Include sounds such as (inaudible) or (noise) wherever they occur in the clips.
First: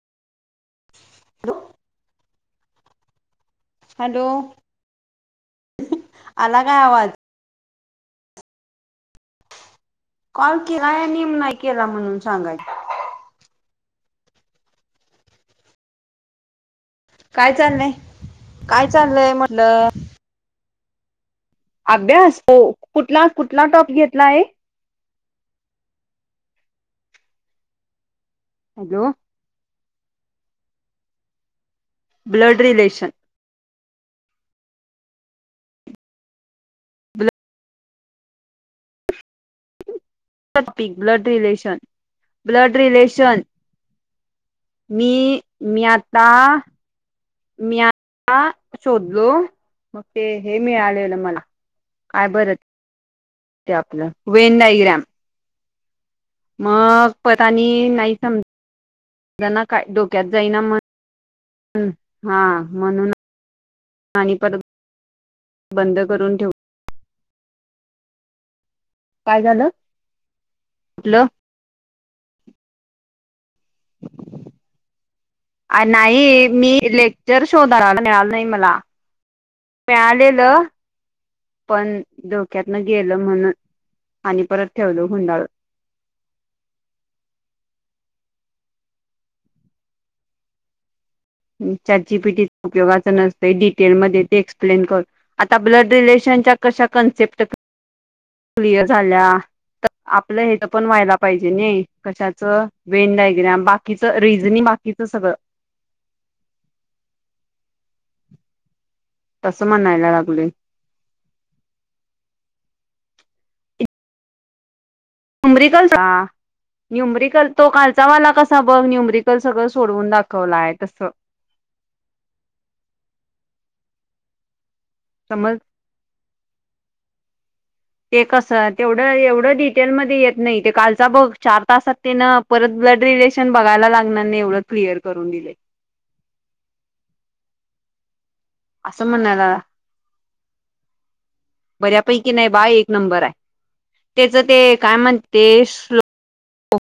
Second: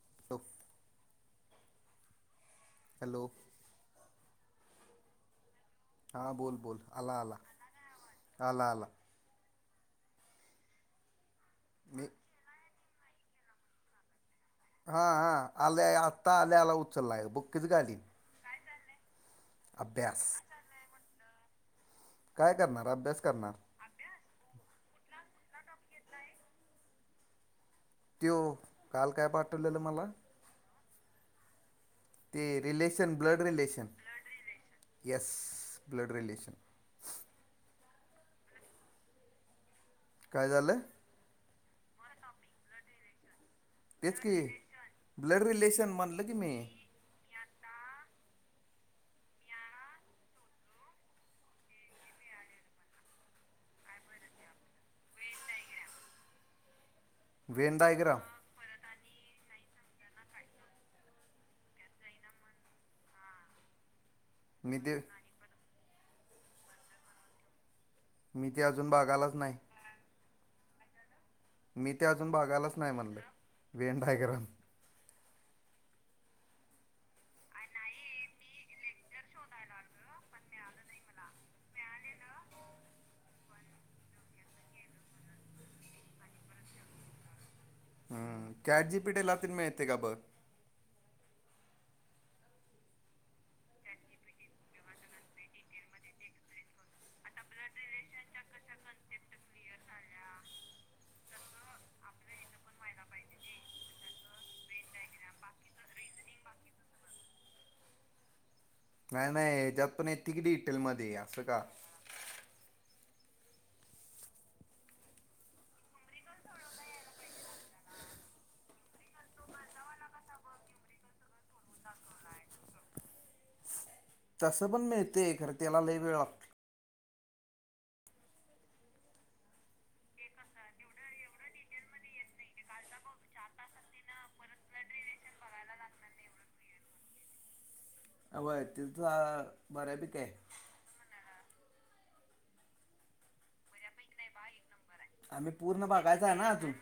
(inaudible) Low hello! Hello हा बोल आला बोल, काय आवाज अला आला, अला आला, कॉल केलाय नीम नाही केला मी म्हणून सांगाय हा हा, आले आत्ता आल्या आला उचललाय काय बुक्कीच चाललंय घालीन काय चाललंय म्हण अभ्यास. अभ्यास काय हो करणार अभ्यास कुठला, करणार कुठला, टॉप घेतला आहे. त्यो, हॅलो काल काय पाठवलेलं मला ते relation, blood relation. Yes. Blood relation blood काय झालं ब्लड रिलेशन, ब्लड रिलेशन तेच कि मी ब्लड मी रिलेशन म्हणलं आता की मी. मी आता शोधलो, मग ते हे मिळालेलं मला. काय बरं? ते आपलं वेनाई ग्रॅम मग परत आनी व्हेन नाही डायग्राम समजना काय डोक्यात जाईना? म्हणून हा म्हंनुन मी देवू. बंद करून ठेव मी ते अजून बघायलाच नाही. हॅलो. मी ते अजून बघायलाच नाही म्हणलय, वेंडाय ग्रॅम. आ नाही मी लेक्चर शोधा, मिळाल नाही मला. मिळालेलं पण डोक्यातन गेलं म्हणून आणि परत ठेवलो गुंडाळून. हम् चाट जी पी टी ला तेन मिळतय काय बग? चाट जीपीटी उपोगाच नसतंय, डिटेल मध्ये ते एक्सप्लेन कर आता ब्लड रिलेशनच्या कशा कन्सेप्ट क्लिअर झाल्या आपलं हेच पण व्हायला पाहिजे नाही, कशाच वेन डायग्राम, बाकीच रिजनिंग. बाकीचं सगळं. नाही नाही तसं ह्याच्यात पण म्हणायला येतय, की लागलोय डिटेल मध्ये असं का? नुम्रिकॉल. न्युम्रिकल तो काल चा वाला कसा बघ? न्युम्रिकल सगळं सोडवून दाखवला हाय तसं. (inaudible) तसं पण मिळतय खर, समज तेला लई वेळ लागतोय. ते कस तेवढं, एवढं डिटेलमध्ये येत नाही. ते कालचा बघ चार तासात तेन परत ब्लड रिलेशन बघायला लागणार नाही एवढं क्लिअर करून दिलय. (inaudible) वय तिथ बऱ्या पिकी हाय. पैकी नाही बा, एक नंबर हाय. तेच ते काय आम्ही म्हणते पूर्ण बगायचा हाय ना अजून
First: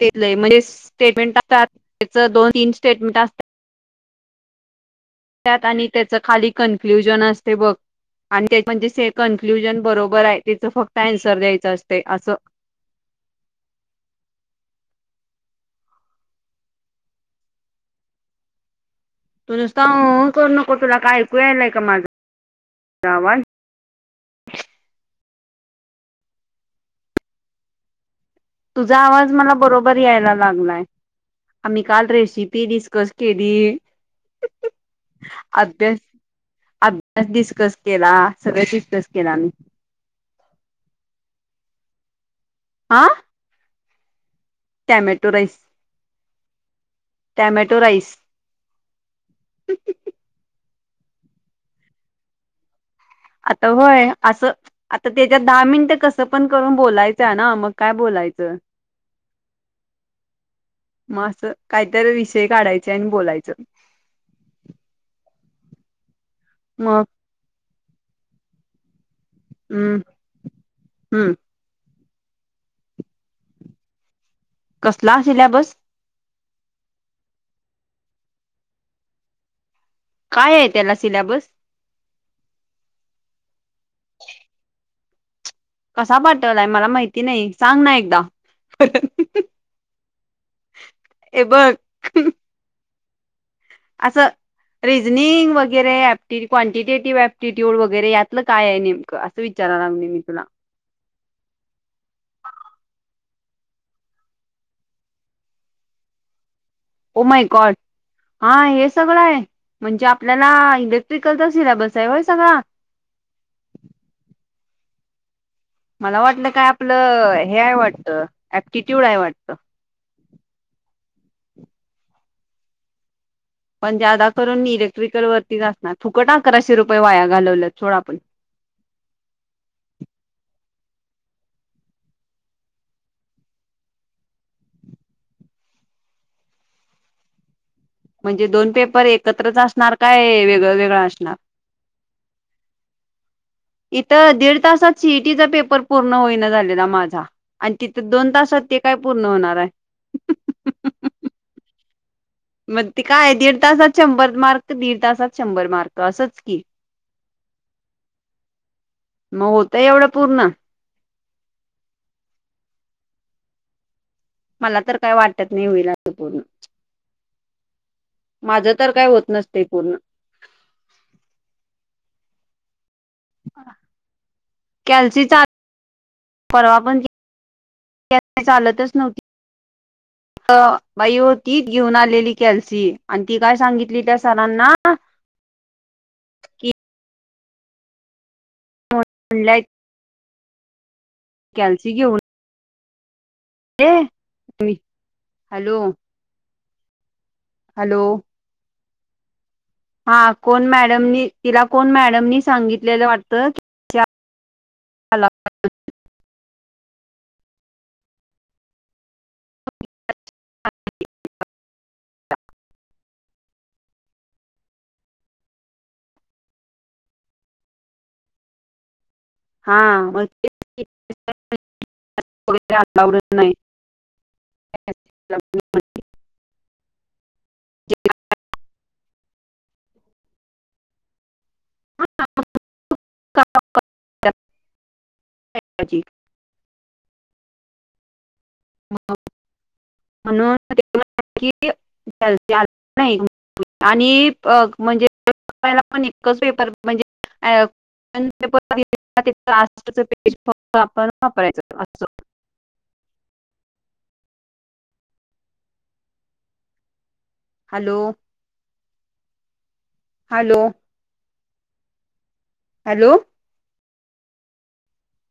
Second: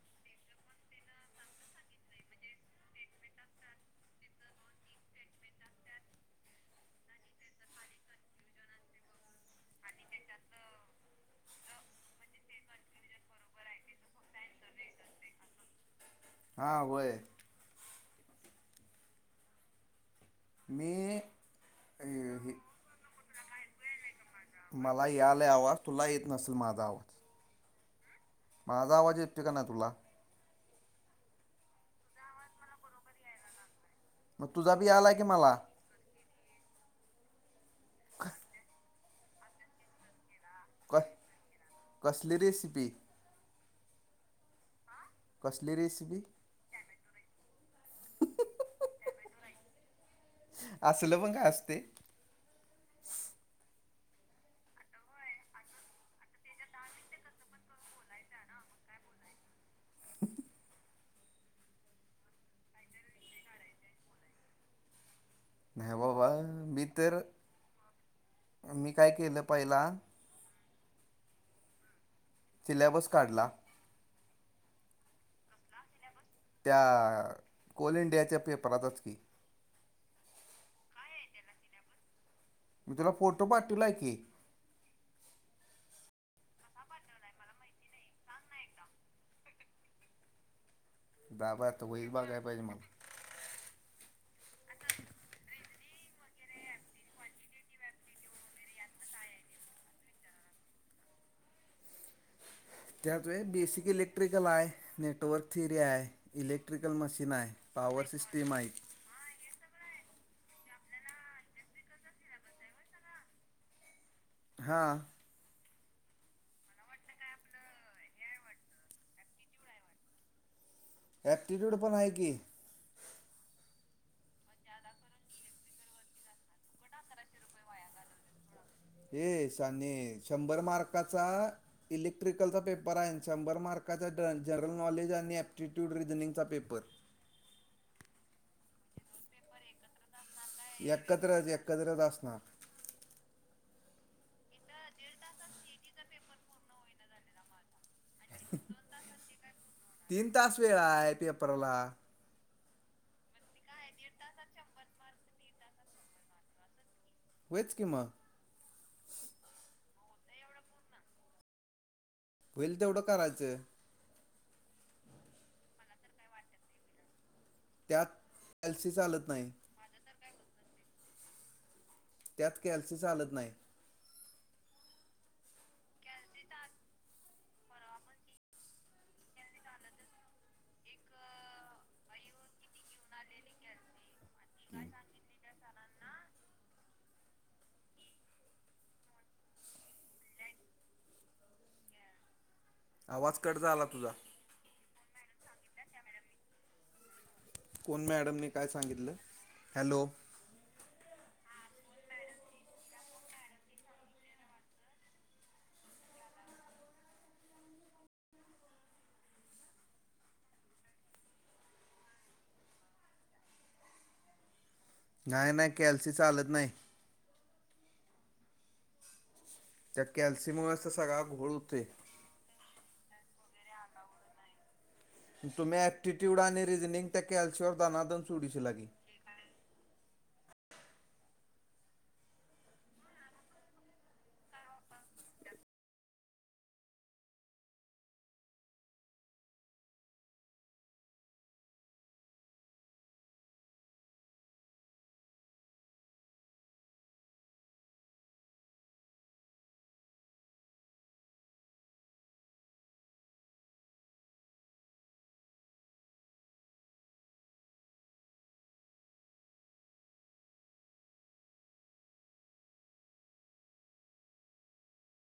तेच रे म्हणजे स्टेटमेंट असतात, त्याच दोन तीन स्टेटमेंट असत्यात. त्यात आणि त्याच खाली कनक्लुजन असतय बघ. आणि त्यात म्हणजेे कन्क्लुजन बरोबर हाय तिथ फक्त ॲनसर द्यायचं असतय असं. मयययय (inaudible) हा व्हय. तु नुस्ता हुं हुं करू नको, तुला मी काय ऐकू यायलाय का माझं? अ, हे- गावात. मला यालय आवाज, तुला येत नसल माझा आवाज. माझा तुझा आवाज येतो का मला ना तुला बरोबर यायला लागलाय. आमी काल रेसिपी डिस्कस केली. मग तुझा बी यालाय की मला त्यात डिस्कस केला, सगळ डिस्कस केल आमी. कस कसली रेसिपी? हा टॅमॅटो राईस, कसली रेसिपी टॅमॅटो राईस. अआइइईईउऊ (inaudible) आसल पण काय असतय? आता होय आसं, आता तेच्यात दहा मिनिटं कसं पण करून बोलायचं हाय ना, मग काय बोला बघायचं. मग असं काहीतरी विषय काढायचे आणि बोलायच. नाही बाबा मी तर मी. काय केलं पहिला. हम्म हम्म सिलेबस काढला. कसला असेल सिल्याबस. त्या कोल इंडियाच्या पेपरातच की. काय आहे त्याला सिलेबस. तुला फोटो पाठवला की. क पाठवलाय मला माहिती नाही सांग ना एकदा. हे दाबा आता वईर बघ बाघाय पाहिजे मला. असं. रिजनिंग वगैरे क्ांटिटेटिव्ह प्टीट्यूड वगैरे यातलं काय नेमकं असं विचार. रा नी नििकला. त्यात बेसिक इलेक्ट्रिकल आहे नेटवर्क त र आहे electrical oh machine my आहे गॉड पॉवर हा सिस्टीम आहेत. हे सगळं आहे म्हणजे आपल्याला इलेक्ट्रिकलचा सिलेबस आहे होय सगळा. हा. मला वाटलं काय आपलं हेय वाटत ऍप्टिट्यूड आहेय वाटत. (unintelligible) एऍक्टिट्यूड पणय की. पण जादा करून मी इलेक्ट्रिकल वरतीच असणार फुकट अकराशे रुपये वाया घालवलं सोडं आपण. (unintelligible) येशहाणेशंभर मार्काचा इलेक्ट्रिकलचा पेपर आहे शंभर मार्क. का जनरल नॉलेज आणि अप्टिट्यूड रिझनिंगचा पेपर. म्हणजे दोन पेपर एकत्रच असणार काय. वेगळं वेगळं असणार एकत्रच एकत्रच असणार. इथ दीड तासात सीईटीचा पेपर पूर्ण होईन झालेला माझा. तिथ दोन तासात ते काय पूर्ण होणार आहे. तीन तास वेळ आहे पेपरला मग ते काय दीड तासात शंभर मार्क दीड तासात शंभर मार्क असंच की. होच किंमा. मग होत एवढं पूर्ण. होईल तेवढं करायचं. मला तर काही वाटत नाही होईल असं पूर्ण. त्यात माझं तर कॅल्सी काय होत चालत नाही नसतय पूर्ण. त्यात कॅल्सी चालत नाही. कॅल्सी चा. परवा पणत चालतच नव्हती. बाई हो तीच घेऊन आलेली कॅल्सी आणि ती काय सांगितली त्या सरांना. कि मलाई कॅल्सी घीऊन. आवाज कट झाला तुझा. हॅलो! कोण हॅलो मॅडमने काय सांगितलं. हॅलो हा कोण मॅडमनी तिला. कोण मॅडमनी सांगितलेलं वाटत. (unintelligible) नाही नाही कॅल्सी चालत नाही. हा त्या कॅल्सीमुळेच तर मगगैवडत सगळा घोळ होते नाही. तुम्ही अऍक्टिट्यूड आणि रिझनिंग त्या कॅल्सीवर दनादन सोडवशीला की. ज म्हणून आ आणि म्हणजेला पण इच पेपर म्हणजे अ पेज फक्त आपण वापरायचं अस हॅलो हॅलो हॅलो